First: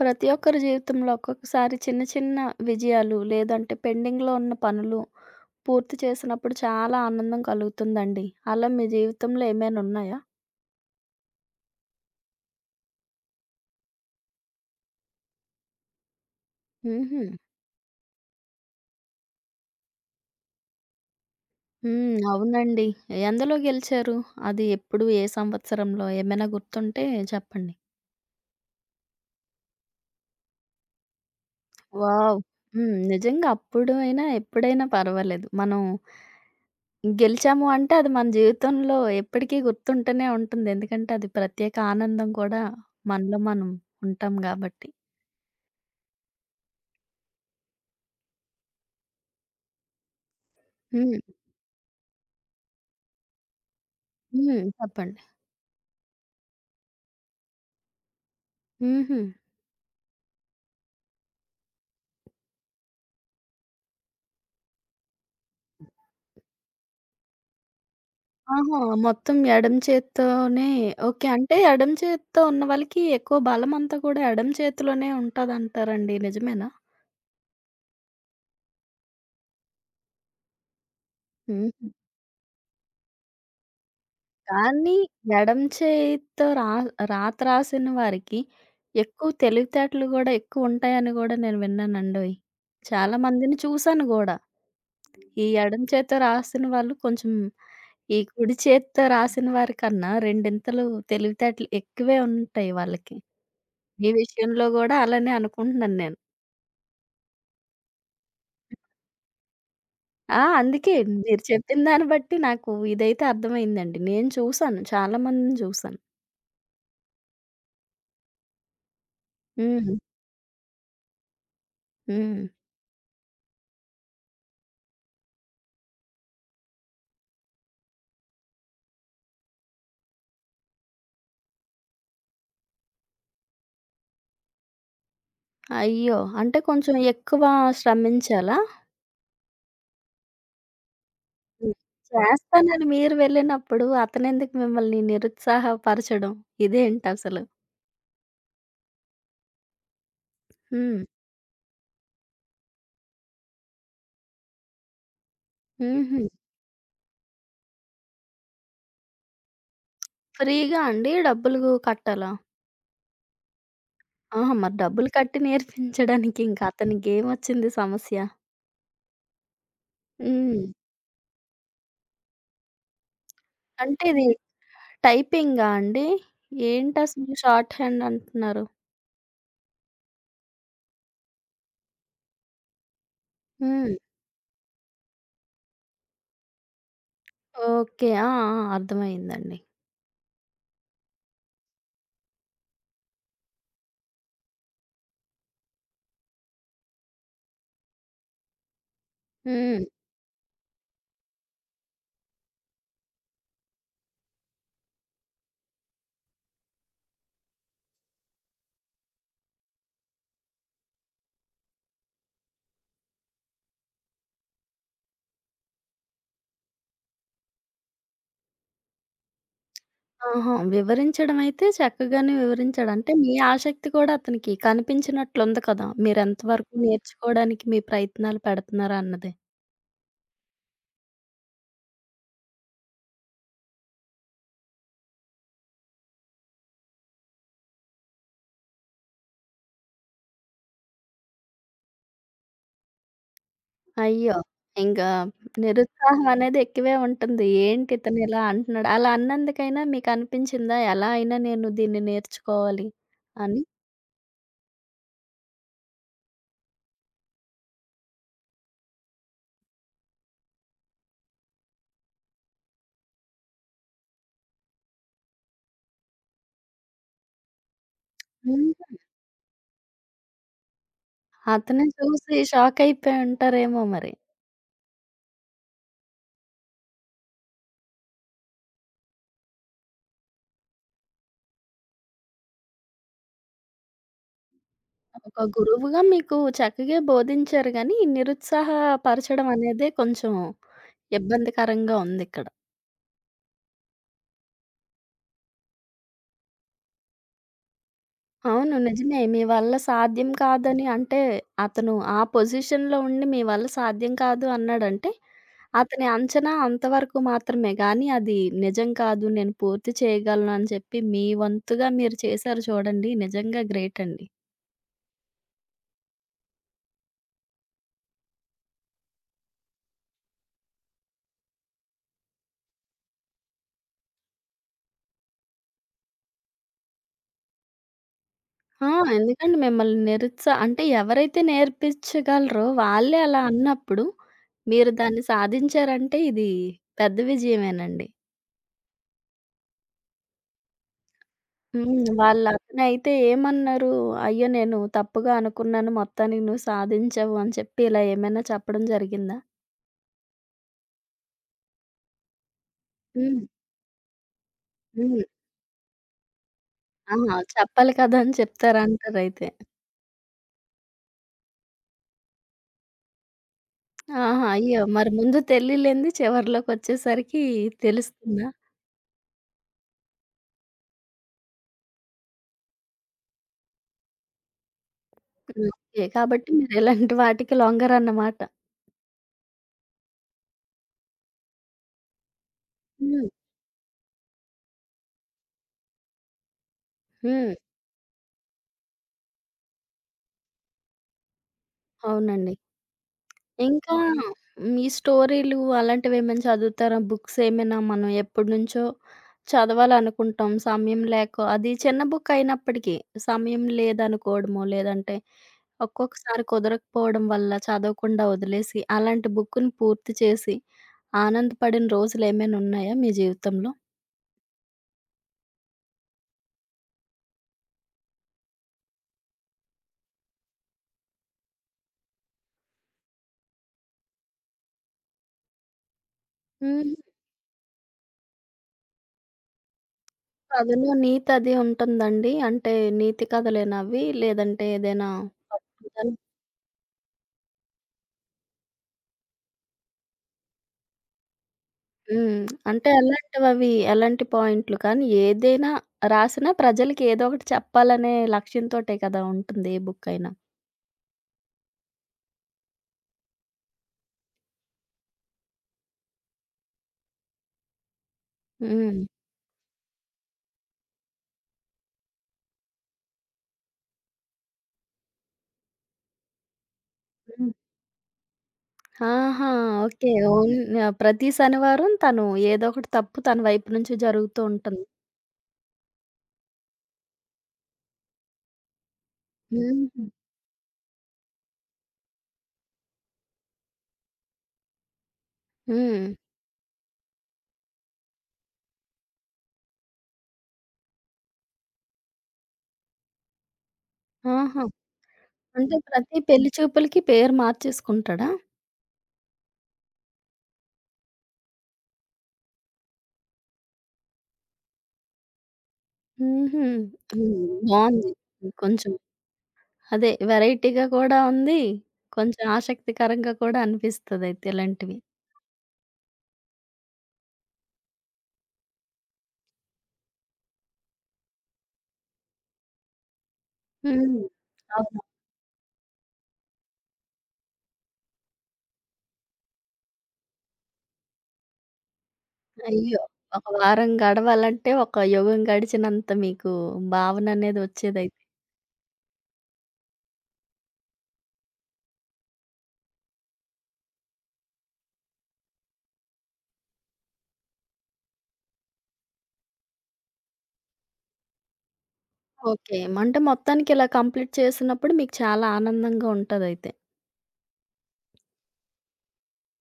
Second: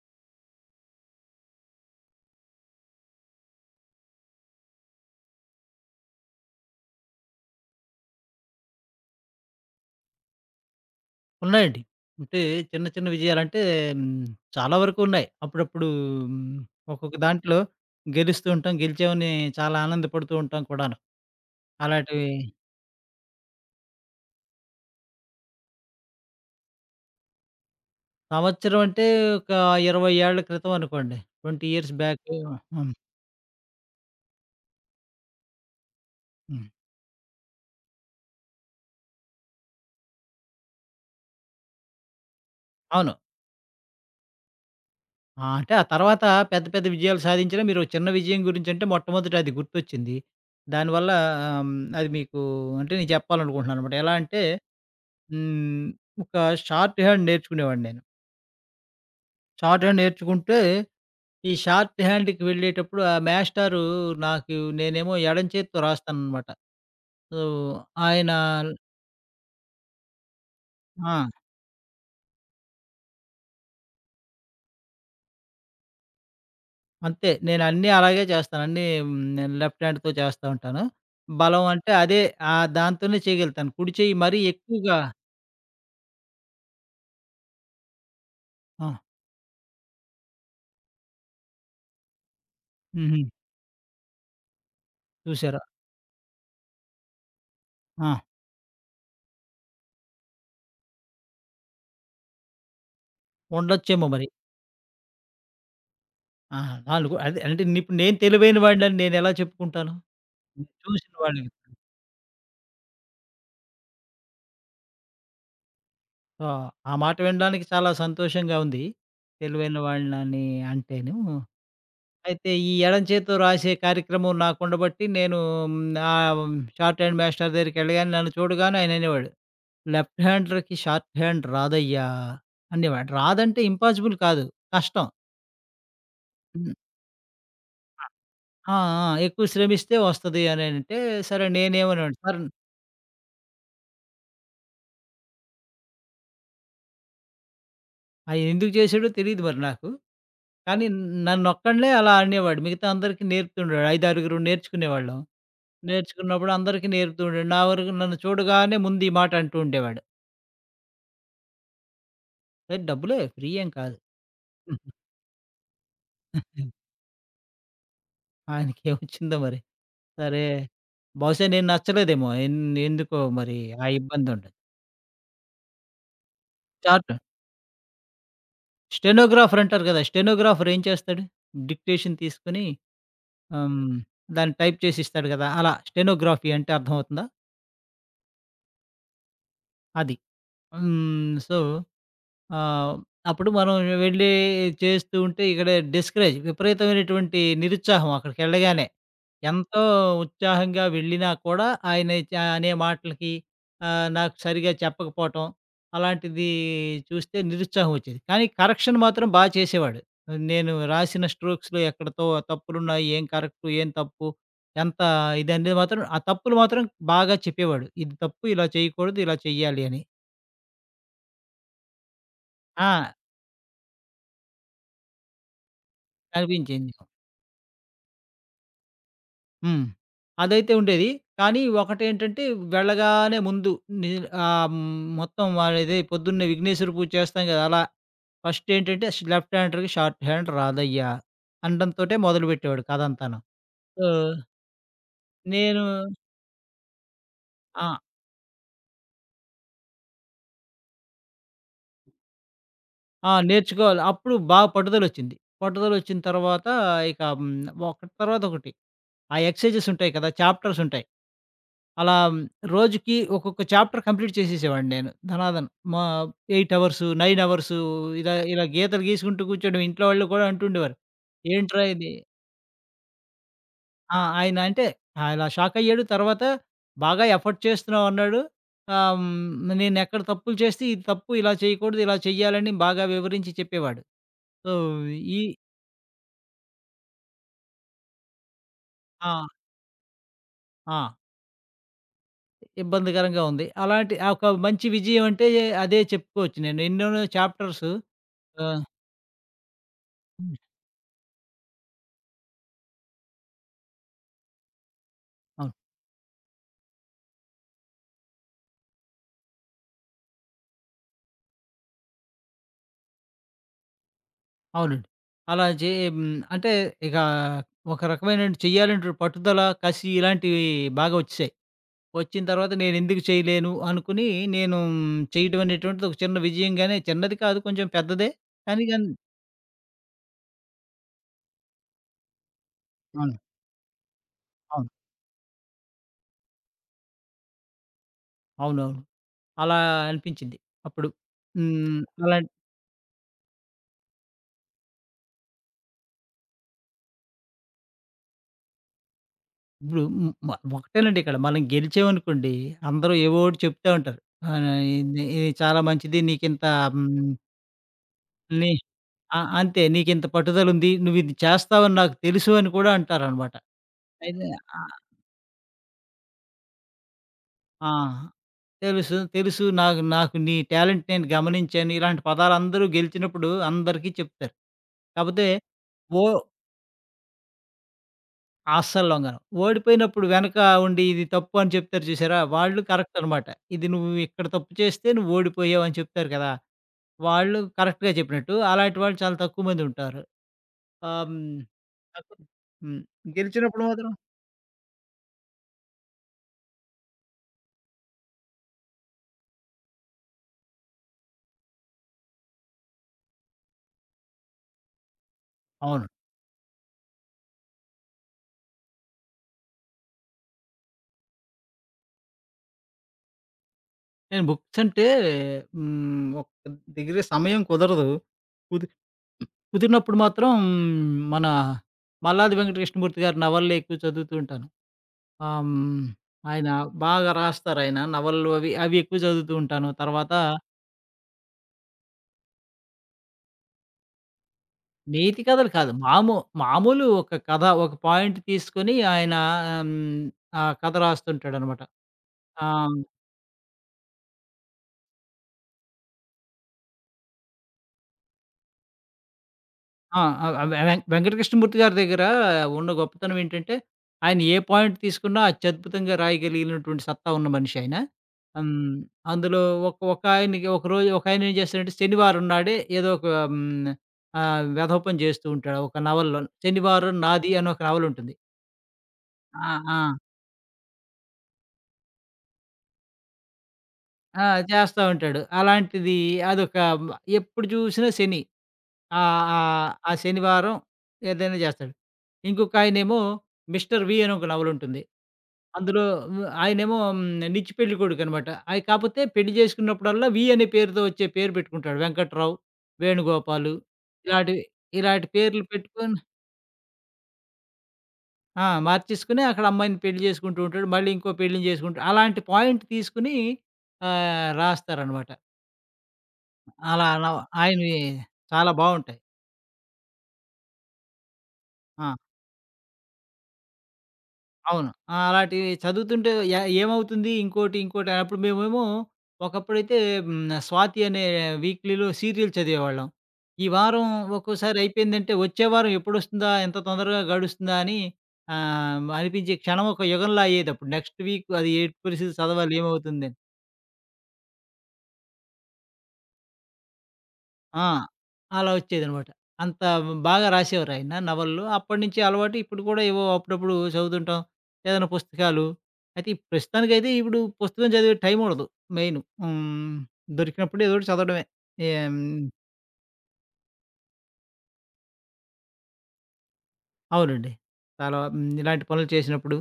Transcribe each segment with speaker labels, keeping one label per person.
Speaker 1: ప్రతి ఒక్కరి జీవితంలో ఒక్కొక్కసారి చిన్న చిన్న విజయాలు లేదంటే పెండింగ్‌లో ఉన్న పనులు పూర్తి చేసినప్పుడు చాలా ఆనందం కలుగుతుందండి. అలా మీ జీవితంలో ఏమైనా ఉన్నాయా?
Speaker 2: ఉన్నాయండి. అంటే చిన్న చిన్న విజయాలంటే హ్మ్, చాలా వరకు ఉన్నాయి. అప్పుడప్పుడు హ్మ్, ఒక్కొక్క
Speaker 1: హుహు.
Speaker 2: దాంట్లో గెలుస్తూ ఉంటాం. గెలిచామని చాలా ఆనందపడుతూ ఉంటాం కూడాను.
Speaker 1: హ్మ్.
Speaker 2: అలాంటివి
Speaker 1: అవునండి. ఎందులో గెలిచారు? అది ఎప్పుడు? ఏ సంవత్సరంలో? ఏమైనా గుర్తుంటే చెప్పండి?
Speaker 2: సంవత్సరం అంటే ఒక 20 ఏళ్ల క్రితం అనుకోండి. 20 ఇయర్స్ బ్యాక్.
Speaker 1: వావ్!
Speaker 2: హ్మ్.
Speaker 1: హ్మ్. నిజంగా అప్పుడు అయినా, ఎప్పుడైనా పర్వాలేదు. మనం
Speaker 2: హ్మ్.
Speaker 1: గెలిచాము అంటే అది మన జీవితంలో ఎప్పటికీ గుర్తుంటూనే ఉంటుంది. ఎందుకంటే అది ప్రత్యేక ఆనందం కూడా
Speaker 2: అవును.
Speaker 1: మనలో మనం ఉంటాం గాబట్టి.
Speaker 2: అంటే ఆ తర్వాత పెద్ద పెద్ద విజయాలు సాధించినా మీరు ఒక చిన్న విజయం గురించంటే మొట్టమొదట అది గుర్తొచ్చింది. దానివల్ల
Speaker 1: హ్మ్.
Speaker 2: ఆహ్, హ్మ్, అది మీకు అంటే నేను చెప్పాలనుకుంటున్నాననమాట. ఎలా అంటే
Speaker 1: హ్మ్. చెప్పండి.
Speaker 2: హ్మ్, ఒక షార్ట్ హ్యాండ్ నేర్చుకునేవాడిని నేను.
Speaker 1: హుహు.
Speaker 2: షార్ట్ హ్యాండ్ నేర్చుకుంటే, ఈ షార్ట్ హ్యాండ్‌కి వెళ్ళేటప్పుడు ఆ మాస్టారు నాకు నేనేమో ఎడం చేత్తో రాస్తాననమాట. సో, ఆయన
Speaker 1: ఆహా! ఆ! మొత్తం ఎడమ చేత్తోనే ఓకే.
Speaker 2: ఆ!
Speaker 1: అంటే ఎడమ చేత్తో ఉన్న వాళ్ళకి ఎక్కువ బలమంతా కూడా ఎడమ చేతిలోనే ఉంటదంటారండి. నిజమేనా?
Speaker 2: అంతే. నేను అన్నీ అలాగే చేస్తాను. అన్నీ నేను లెఫ్ట్ హ్యాండ్‌తో చేస్తా ఉంటాను. బలం
Speaker 1: హుహు.
Speaker 2: అంటే అదే దాంతోనే చేయగలుగుతాను. కుడి చెయ్యి మరీ
Speaker 1: కానీ
Speaker 2: ఎక్కువగా
Speaker 1: ఎడమ చేయితో రాత రాసిన వారికి
Speaker 2: ఆ!
Speaker 1: ఎక్కువ తెలివితేటలు గూడా ఎక్కువుంటాయని గూడా నేను విన్నానండోయ్. చాలా
Speaker 2: హుహు.
Speaker 1: మందిని చూసాను గూడా. ఈ
Speaker 2: చూసారా?
Speaker 1: ఎడమ చేత్తో రాసిన వాళ్ళు కొంచెం
Speaker 2: ఆ!
Speaker 1: ఈ కుడి చేత్తో రాసిన వారికన్నా రెండింతలు తెలివితేటలు ఎక్కువే ఉంటాయి వాళ్ళకి.
Speaker 2: ఉండొచ్చేమో
Speaker 1: మీ
Speaker 2: మరి.
Speaker 1: విషయంలో గూడా అలానే అనుకుంటున్నాను నేను.
Speaker 2: ఆ! నాలుగు అదే అంటే ఇప్పుడు నేను తెలివైన వాడినని నేనెలా చెప్పుకుంటాను?
Speaker 1: ఆ! అందుకే
Speaker 2: చూసిన
Speaker 1: మీరు
Speaker 2: వాళ్ళకి
Speaker 1: చెప్పిన దాన్ని బట్టి నాకు ఇదైతే అర్థమైందండి. నేను చూసాను. చాలా మందిని చూసాను.
Speaker 2: సో, ఆ మాట వినడానికి చాలా సంతోషంగా ఉంది. తెలివైన
Speaker 1: హ్మ్.
Speaker 2: వాళ్ళని అంటేను.
Speaker 1: హ్మ్.
Speaker 2: అయితే ఈ ఎడం చేత్తో రాసే కార్యక్రమం నాకుండబట్టి నేను నా షార్ట్ హ్యాండ్ మాస్టర్ దగ్గరికెళ్ళగానే నన్ను చూడగానే ఆయననేవాడు, "లెఫ్ట్ హ్యాండర్‌కి షార్ట్ హ్యాండ్ రాదయ్యా" అనేవాడు. రాదంటే ఇంపాసిబుల్ కాదు. కష్టం.
Speaker 1: అయ్యో! అంటే
Speaker 2: హ్మ్.
Speaker 1: కొంచెం ఎక్కువ శ్రమించాలా?
Speaker 2: ఆ! ఆ! ఎక్కువ శ్రమిస్తే వస్తది అనేనంటే, సరే
Speaker 1: హ్మ్.
Speaker 2: నేనేమనేవాడిని, "సార్".
Speaker 1: చేస్తానని మీరు వెళ్ళినప్పుడు అతనెందుకు మిమ్మల్ని నిరుత్సాహపరచడం? ఇదేంటసలు?
Speaker 2: ఆయనెందుకు చేశాడో తెలీదు మరి నాకు. కానీ
Speaker 1: హ్మ్.
Speaker 2: నన్నొక్కడినే అలా అనేవాడు. మిగతా అందరికీ నేర్పుతుండేవాడు. ఐదారుగురం నేర్చుకునేవాళ్ళం.
Speaker 1: హుహు.
Speaker 2: నేర్చుకున్నప్పుడు అందరికీ నేర్పుతూ ఉండేవాడు. నా వరకు నన్ను చూడగానే ముందు ఈ మాట అంటూ ఉండేవాడు.
Speaker 1: ఫ్రీగా అండి? డబ్బులు కట్టాలా?
Speaker 2: "ఏ డబ్బులే ఫ్రీ ఏం కాదు."
Speaker 1: ఆహా! మరి డబ్బులు కట్టి నేర్పించడానికి ఇంక అతనికేమొచ్చింది సమస్య?
Speaker 2: ఆయనకేమొచ్చిందో మరి. సరే,
Speaker 1: హ్మ్.
Speaker 2: బహుశా నేను నచ్చలేదేమో. ఎందుకో మరి ఆ
Speaker 1: అంటే ఇది
Speaker 2: ఇబ్బందుండదు.
Speaker 1: టైపింగా అండి?
Speaker 2: చార్ట్
Speaker 1: ఏంటసలు షార్ట్ హ్యాండ్ అంటున్నారు?
Speaker 2: స్టెనోగ్రాఫర్ అంటారు కదా! స్టెనోగ్రాఫర్ ఏం చేస్తాడు? డిక్టేషన్ తీసుకొని ఆహ్,
Speaker 1: హ్మ్.
Speaker 2: హ్మ్. దాన్ని టైప్ చేసి ఇస్తాడు కదా! అలా స్టెనోగ్రఫీ అంటే అర్థమవుతుందా?
Speaker 1: ఓకే. ఆ! ఆ! అర్థమయిందండి.
Speaker 2: అది. హ్మ్. సో ఆ! అప్పుడు మనం వెళ్ళి చేస్తూ ఉంటే ఇక్కడ డిస్కరేజ్ విపరీతమైనటువంటి నిరుత్సాహం అక్కడికెళ్ళగానే. ఎంతో
Speaker 1: హ్మ్.
Speaker 2: ఉత్సాహంగా వెళ్ళినా కూడా ఆయన అనే మాటలకి నాకు సరిగ్గా చెప్పకపోవటం, అలాంటిది చూస్తే నిరుత్సాహం వచ్చేది. కానీ కరెక్షన్ మాత్రం బా చేసేవాడు. నేను రాసిన స్ట్రోక్స్‌లో ఎక్కడ తప్పులున్నాయి, ఏం కరెక్టు, ఏం తప్పు, ఎంత ఇదనేది మాత్రం ఆ తప్పులు మాత్రం బాగా చెప్పేవాడు. ఇది తప్పు, ఇలా చేయకూడదు, ఇలా చెయ్యాలి అని.
Speaker 1: ఆహా! వివరించడం అయితే చక్కగానే వివరించాడు. అంటే
Speaker 2: ఆ!
Speaker 1: మీ ఆసక్తి కూడా అతనికి కనిపించినట్లుంది కదా! మీరెంత వరకు
Speaker 2: అనిపించింది.
Speaker 1: నేర్చుకోవడానికి మీ ప్రయత్నాలు పెడుతున్నారా అన్నది.
Speaker 2: హ్మ్. అదైతే ఉండేది. కానీ ఒకటేంటంటే వెళ్ళగానే ముందు ని ఆహ్, హ్మ్. మొత్తం వాళ్ళది పొద్దున్నే విఘ్నేశ్వర పూజ చేస్తాం కదా! అలా ఫస్ట్ ఏంటంటే లెఫ్ట్ హ్యాండర్‌కి షార్ట్ హ్యాండ్ రాదయ్యా! అనడంతోటే మొదలుపెట్టేవాడు కథంతాను. సో,
Speaker 1: అయ్యో! ఇంకా
Speaker 2: నేను
Speaker 1: నిరుత్సాహం అనేది ఎక్కువే ఉంటుంది.
Speaker 2: ఆ!
Speaker 1: ఏంటి ఇతను ఇలా అంటున్నాడు? అలా అన్నందుకైనా మీకనిపించిందా ఎలా అయినా నేను దీన్ని నేర్చుకోవాలి
Speaker 2: ఆ!
Speaker 1: అని?
Speaker 2: నేర్చుకోవాలి. అప్పుడు బాగా పట్టుదలొచ్చింది. పట్టుదలొచ్చిన తర్వాత ఇక హ్మ్. ఒకటి తర్వాత ఒకటి. ఆ ఎక్సర్‌సైజెస్ ఉంటాయి కదా! చాప్టర్స్ ఉంటాయి. అలా రోజుకి ఒక్కొక్క చాప్టర్ కంప్లీట్ చేసేసేవాడిని నేను. ధనాధన్. మా 8 అవర్సు, 9 అవర్సు ఇలా ఇలా
Speaker 1: హ్మ్.
Speaker 2: గీతలు గీసుకుంటూ కూర్చోడం. ఇంట్లో వాళ్ళు కూడా అంటుండేవారు. "ఏంట్రా
Speaker 1: అతను
Speaker 2: ఇది?"
Speaker 1: చూసి షాకయిపోయుంటారేమో మరి.
Speaker 2: ఆయన అంటే అలా షాక్ అయ్యాడు. తర్వాత బాగా ఎఫర్ట్ చేస్తున్నావు అన్నాడు. నేనెక్కడ తప్పులు చేస్తే ఇది తప్పు, ఇలా చేయకూడదు, ఇలా చెయ్యాలని బాగా వివరించి చెప్పేవాడు. సో,
Speaker 1: ఒక
Speaker 2: ఈ
Speaker 1: గురువుగా మీకు చక్కగే బోధించారు గానీ,
Speaker 2: ఆ!
Speaker 1: నిరుత్సాహపరచడం అనేదే కొంచెం
Speaker 2: ఆ!
Speaker 1: ఇబ్బందికరంగా ఉందిక్కడ.
Speaker 2: ఇబ్బందికరంగా ఉంది. అలాంటి ఆ ఒక మంచి విజయం అంటే అదే చెప్పుకోవచ్చు నేను. ఎన్నెన్నో చాప్టర్సు
Speaker 1: అవును.
Speaker 2: ఆహ్,
Speaker 1: నిజమే. మీ వల్ల సాధ్యం
Speaker 2: హ్మ్.
Speaker 1: కాదని అంటే, అతను ఆ పొజిషన్‌లో ఉండి మీ వల్ల సాధ్యం కాదు అన్నాడంటే, అతని అంచనా అంతవరకు మాత్రమే గానీ, అది నిజం కాదు, నేను పూర్తి చేయగలను అని చెప్పి, మీ వంతుగా మీరు చేశారు చూడండి. నిజంగా గ్రేట్ అండి.
Speaker 2: అవునండి. అలా చే హ్మ్. అంటే ఇక ఒక రకమైన చేయాలంటే పట్టుదల, కసి ఇలాంటివి బాగా వచ్చేసాయి. వచ్చిన తర్వాత నేనెందుకు చేయలేను అనుకుని నేను చేయడం అనేటువంటిది ఒక చిన్న విజయంగానే చిన్నది కాదు కొంచెం పెద్దదే. కానీ
Speaker 1: ఆ!
Speaker 2: గాని
Speaker 1: ఎందుకండి మిమ్మల్ని అంటే ఎవరైతే నేర్పించగలరో వాళ్ళే
Speaker 2: అవును.
Speaker 1: అలా అన్నప్పుడు,
Speaker 2: అవును.
Speaker 1: మీరు దాన్ని సాధించారంటే ఇది పెద్ద విజయమేనండి.
Speaker 2: అవునవును. అలా అనిపించింది. అప్పుడు హ్మ్.
Speaker 1: హ్మ్. వాళ్ళ
Speaker 2: అలాంటి
Speaker 1: అతనైతే ఏమన్నారు? "అయ్యో! నేను తప్పుగా అనుకున్నాను. మొత్తానికి నువ్వు సాధించావు" అని చెప్పి ఇలా ఏమైనా చెప్పడం జరిగిందా?
Speaker 2: ఇప్పుడు హ్మ్. మ ఒకటేనండి, ఇక్కడ మనం గెలిచామనుకోండి అందరూ
Speaker 1: హ్మ్.
Speaker 2: ఏవోటి చెప్తా ఉంటారు. ఆహ్,
Speaker 1: హ్మ్.
Speaker 2: ఇది ఇది చాలా మంచిది. నీకింత హ్మ్.
Speaker 1: ఆహా! చెప్పాలి కదా! అని
Speaker 2: నీ ఆ!
Speaker 1: చెప్తారంటారయితే.
Speaker 2: అంతే. నీకింత పట్టుదలుంది. నువ్విది చేస్తావని నాకు తెలుసు అని కూడా అంటారనమాట.
Speaker 1: ఆహా!
Speaker 2: అయితే
Speaker 1: అయ్యో!
Speaker 2: ఆహ్,
Speaker 1: మరి ముందు తెలియలేంది చివర్లోకొచ్చేసరికి
Speaker 2: ఆ!
Speaker 1: తెలుస్తుందా?
Speaker 2: తెలుసు. తెలుసు. నాకు నాకు నీ టాలెంట్ నేను గమనించాను. ఇలాంటి పదాలందరూ గెలిచినప్పుడు అందరికీ చెప్తారు. కాపోతే
Speaker 1: ఓకే.
Speaker 2: ఓ
Speaker 1: కాబట్టి మీరు ఇలాంటి వాటికి లొంగరన్నమాట.
Speaker 2: అస్సలు లొంగను. ఓడిపోయినప్పుడు వెనక ఉండి ఇది తప్పు అని చెప్తారు చూసారా? వాళ్ళు కరెక్ట్
Speaker 1: హ్మ్.
Speaker 2: అనమాట. ఇది నువ్వు ఇక్కడ తప్పు చేస్తే నువ్వు ఓడిపోయావు అని చెప్తారు కదా!
Speaker 1: హ్మ్.
Speaker 2: వాళ్ళు కరెక్ట్‌గా చెప్పినట్టు. అలాంటి వాళ్ళు చాలా తక్కువ మందుంటారు. ఆహ్, హ్మ్. తక్కువ
Speaker 1: అవునండి.
Speaker 2: హ్మ్. గెలిచినప్పుడు
Speaker 1: ఇంకా
Speaker 2: మాత్రం
Speaker 1: హ్మ్. ఈ స్టోరీలు అలాంటివేమైనా చదువుతారా? బుక్స్ ఏమైనా మనం ఎప్పటినుంచో చదవాలనుకుంటాం. సమయం లేక అది చిన్న బుక్ అయినప్పటికీ సమయం లేదనుకోవడమో, లేదంటే
Speaker 2: అవును.
Speaker 1: ఒక్కొక్కసారి కుదరకపోవడం వల్ల చదవకుండా వదిలేసి, అలాంటి బుక్కుని పూర్తి చేసి ఆనందపడిన రోజులేమైనా ఉన్నాయా మీ జీవితంలో?
Speaker 2: నేను బుక్స్ అంటే ఒక దగ్గర సమయం కుదరదు. కుది కుదిరినప్పుడు మాత్రం మన మల్లాది వెంకటకృష్ణమూర్తి గారి నవలలే ఎక్కువ చదువుతూ ఉంటాను. ఆహ్, హ్మ్. ఆయన
Speaker 1: హ్మ్.
Speaker 2: బాగా రాస్తారాయన. నవలలు అవి, అవి ఎక్కువ చదువుతూ ఉంటాను. తర్వాత
Speaker 1: కథలో నీతి అది ఉంటుందండి? అంటే నీతి కథలేనా అవి? లేదంటే ఏదైనా
Speaker 2: నీతి కథలు కాదు. మామూలు ఒక కథ, ఒక పాయింట్ తీసుకొని ఆయన హ్మ్. ఆ కథ రాస్తుంటాడనమాట.
Speaker 1: హ్మ్.
Speaker 2: ఆ!
Speaker 1: అంటే అలాంటివవి ఎలాంటి పాయింట్లు కానీ ఏదైనా రాసినా ప్రజలకి ఏదో ఒకటి చెప్పాలనే లక్ష్యంతోటే కదా ఉంటుంది ఏ బుక్
Speaker 2: ఆ!
Speaker 1: అయినా.
Speaker 2: ఆ! వె వె వెంకటకృష్ణమూర్తి గారి దగ్గర ఉన్న గొప్పతనం ఏంటంటే, ఆయన ఏ పాయింట్ తీసుకున్నా అత్యద్భుతంగా రాయగలిగినటువంటి సత్తా ఉన్న మనిషి ఆయన. హ్మ్.
Speaker 1: హ్మ్.
Speaker 2: అందులో ఒక ఒక ఆయనకి ఒకరోజు ఒకాయన ఏం చేస్తాడంటే, శనివారం నాడే ఏదో ఒక హ్మ్, వెధవ పని చేస్తూ ఉంటాడు ఒక నవల్లో. 'శనివారం
Speaker 1: హ్మ్.
Speaker 2: నాది' అని ఒక నవల ఉంటుంది.
Speaker 1: ఆహా!
Speaker 2: ఆ! ఆ!
Speaker 1: ఓకే. ఓన్ ఆహ్, ప్రతి శనివారం తను ఏదో ఒకటి తప్పు తన వైపు నుంచి జరుగుతూ
Speaker 2: ఆ!
Speaker 1: ఉంటుంది.
Speaker 2: చేస్తా ఉంటాడు. అలాంటిది అదొక ఎప్పుడు చూసినా శని. ఆహ్, ఆహ్,
Speaker 1: హుహు.
Speaker 2: ఆ శనివారం ఏదైనా చేస్తాడు. ఇంకొకాయనేమో 'మిస్టర్ వి' అని ఒక నవలుంటుంది. అందులో
Speaker 1: హ్మ్.
Speaker 2: ఆయనేమో నిచ్చి పెళ్లి కొడుకనమాట. కాపోతే పెళ్లి చేసుకున్నప్పుడల్లా వి అనే పేరుతో వచ్చే పేరు పెట్టుకుంటాడు. వెంకట్రావు, వేణుగోపాలు, ఆహా! ఇలాంటివి,
Speaker 1: ఆహా!
Speaker 2: ఇలాంటి పేర్లు
Speaker 1: అంటే
Speaker 2: పెట్టుకొని
Speaker 1: ప్రతి పెళ్లి చూపులకి పేరు మార్చేసుకుంటాడా?
Speaker 2: మార్చేసుకొని అక్కడ అమ్మాయిని పెళ్లి చేసుకుంటూ ఉంటాడు. మళ్ళీ ఇంకో పెళ్ళిని చేసుకుంటూ అలాంటి పాయింట్ తీసుకొని రాస్తారనమాట.
Speaker 1: హుహు.
Speaker 2: అలా అలా
Speaker 1: హ్మ్.
Speaker 2: ఆయనవి
Speaker 1: బావుంది.
Speaker 2: చాలా
Speaker 1: కొంచెం
Speaker 2: బావుంటాయి.
Speaker 1: అదే వెరైటీగా కూడా ఉంది.
Speaker 2: ఆ!
Speaker 1: కొంచెం ఆసక్తికరంగా కూడా అనిపిస్తదయితే
Speaker 2: అవును.
Speaker 1: ఇలాంటివి.
Speaker 2: అలాంటివి చదువుతుంటే ఏమవుతుంది ఇంకోటి, ఇంకోటి అప్పుడు మేమేమో ఒకప్పుడైతే హ్మ్. స్వాతి అనే వీక్‌లీలో సీరియల్ చదివేవాళ్ళం. ఈ వారం
Speaker 1: హ్మ్.
Speaker 2: ఒక్కోసారి
Speaker 1: అవును.
Speaker 2: అయిపోయిందంటే వచ్చే వారం ఎప్పుడొస్తుందా? ఎంత తొందరగా గడుస్తుందా? అని అనిపించే క్షణం ఒక యుగంలా అయ్యేదప్పుడు. నెక్స్ట్ వీక్ అది ఎట్టి పరిస్థితి చదవాలి
Speaker 1: అయ్యో!
Speaker 2: ఏమవుతుందని.
Speaker 1: ఒక వారం గడవాలంటే ఒక యుగం గడిచినంత మీకు భావననేది
Speaker 2: ఆ!
Speaker 1: ఒచ్చేదైతే.
Speaker 2: అలా వచ్చేదనమాట. అంత బాగా రాసేవారాయన నవలలు. అప్పటినుంచి అలవాటు ఇప్పుడు కూడా ఏవో అప్పుడప్పుడు చదువుతుంటాం. ఏదైనా పుస్తకాలు. అయితే ఈ ప్రస్తుతానికైతే ఇప్పుడు పుస్తకం చదివే టైం ఉండదు మెయిన్. దొరికినప్పుడు ఏదోకటి చదవడమే. ఏం
Speaker 1: ఓకే. అంటే మొత్తానికి ఇలా కంప్లీట్ చేసినప్పుడు మీకు చాలా ఆనందంగా ఉంటదైతే.
Speaker 2: అవునండి. చాలా ఇలాంటి పనులు చేసినప్పుడు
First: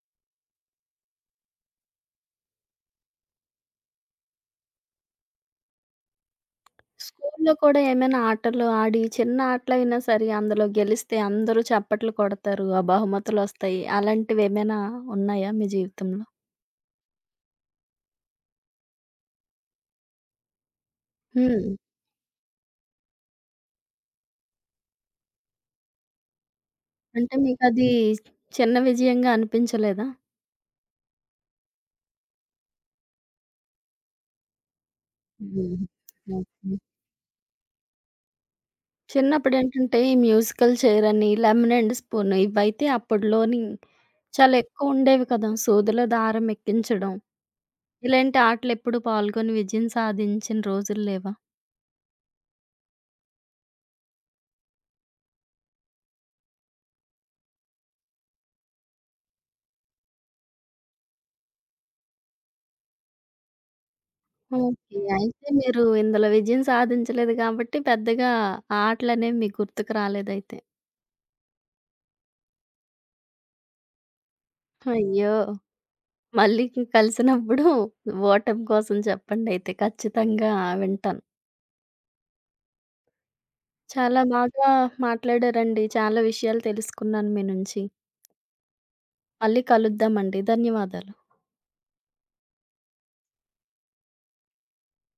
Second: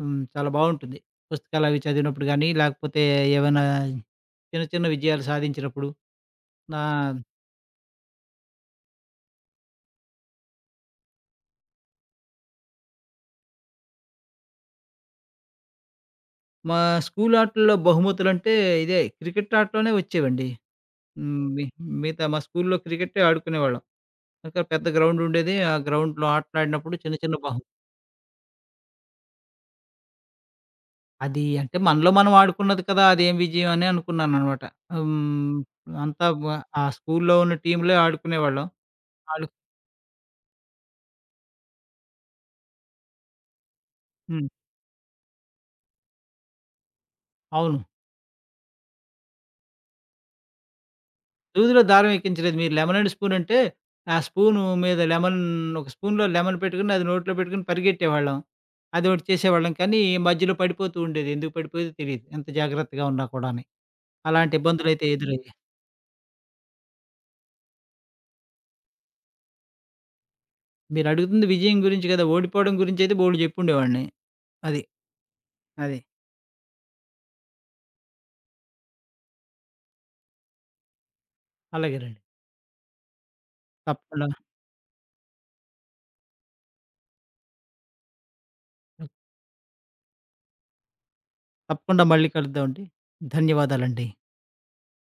Speaker 2: చాలా బావుంటుంది. పుస్తకాలవి చదివినప్పుడు గానీ, లేకపోతే ఏవైనా చిన్న చిన్న విజయాలు సాధించినప్పుడు. నా
Speaker 1: స్కూల్లో కూడా ఏమైనా ఆటలు ఆడి చిన్న ఆటలైనా సరే అందులో గెలిస్తే అందరూ చప్పట్లు కొడతారు. ఆ బహుమతులొస్తాయి. అలాంటివేమైనా ఉన్నాయా మీ జీవితంలో?
Speaker 2: మా స్కూల్ ఆటల్లో బహుమతులంటే ఇదే క్రికెట్ ఆటలోనే వచ్చేవండి. హ్మ్. మి
Speaker 1: హ్మ్.
Speaker 2: మిగతా మా స్కూల్‌లో క్రికెట్టే ఆడుకునేవాళ్ళం. ఒక పెద్ద గ్రౌండ్ ఉండేది. ఆ గ్రౌండ్‌లో ఆటలాడినప్పుడు చిన్న
Speaker 1: అంటే
Speaker 2: చిన్న
Speaker 1: మీకది చిన్న విజయంగా అనిపించలేదా?
Speaker 2: అది అంటే మనలో మనం ఆడుకున్నది కదా! అదేం విజయం అని అనుకున్నాననమాట. హ్మ్.
Speaker 1: హ్మ్.
Speaker 2: అంతా వ
Speaker 1: ఓకే.
Speaker 2: ఆ స్కూల్‌లో ఉన్న టీమ్‌లే ఆడుకునేవాళ్ళం. ఆడు
Speaker 1: చిన్నప్పుడేంటంటే, ఈ మ్యూజికల్ చైరని, లెమన్ అండ్ స్పూన్ ఇవైతే అప్పడ్లోని
Speaker 2: హ్మ్.
Speaker 1: చాలా ఎక్కువుండేవి కదా! సూదిలో దారం ఎక్కించడం,
Speaker 2: అవును.
Speaker 1: ఇలాంటి ఆటలెప్పుడు పాల్గొని విజయం సాధించిన రోజులు లేవా?
Speaker 2: సూదిలో దారం ఎక్కించలేదు. మీరు లెమనేడ్ స్పూన్ అంటే ఆ స్పూను మీద లెమన్ ఒక స్పూన్‌లో లెమన్ పెట్టుకొని అది నోట్లో పెట్టుకొని పరిగెట్టేవాళ్ళం. అదోకటి చేసేవాళ్ళం. కానీ మధ్యలో పడిపోతూ ఉండేది. ఎందుకు పడిపోయేదో తెలీదు. ఎంత జాగ్రత్తగా ఉన్నా కూడాని. అలాంటి
Speaker 1: ఓకే.
Speaker 2: ఇబ్బందులైతే
Speaker 1: అయితే
Speaker 2: ఎదురయ్యాయి.
Speaker 1: మీరు ఇందులో విజయం సాధించలేదు గాబట్టి, పెద్దగా ఆ ఆటలనేవి మీకు గుర్తుకు రాలేదైతే.
Speaker 2: మీరడుగుతుంది విజయం గురించి కదా! ఓడిపోవడం గురించయితే బోలెడు జెప్పుండేవాడిని. అది.
Speaker 1: అయ్యో!
Speaker 2: అది.
Speaker 1: మళ్ళీ కలిసినప్పుడు ఓటమి కోసం చెప్పండయితే. ఖచ్చితంగా వింటాను.
Speaker 2: అలాగేనండి.
Speaker 1: చాలా
Speaker 2: తప్పకుండా.
Speaker 1: బాగా మాట్లాడారండి. చాలా విషయాలు తెలుసుకున్నాను మీ నుంచి. మళ్ళీ కలుద్దామండి. ధన్యవాదాలు.
Speaker 2: తప్పకుండా మళ్ళీ కలుద్దామండి. ధన్యవాదాలండి.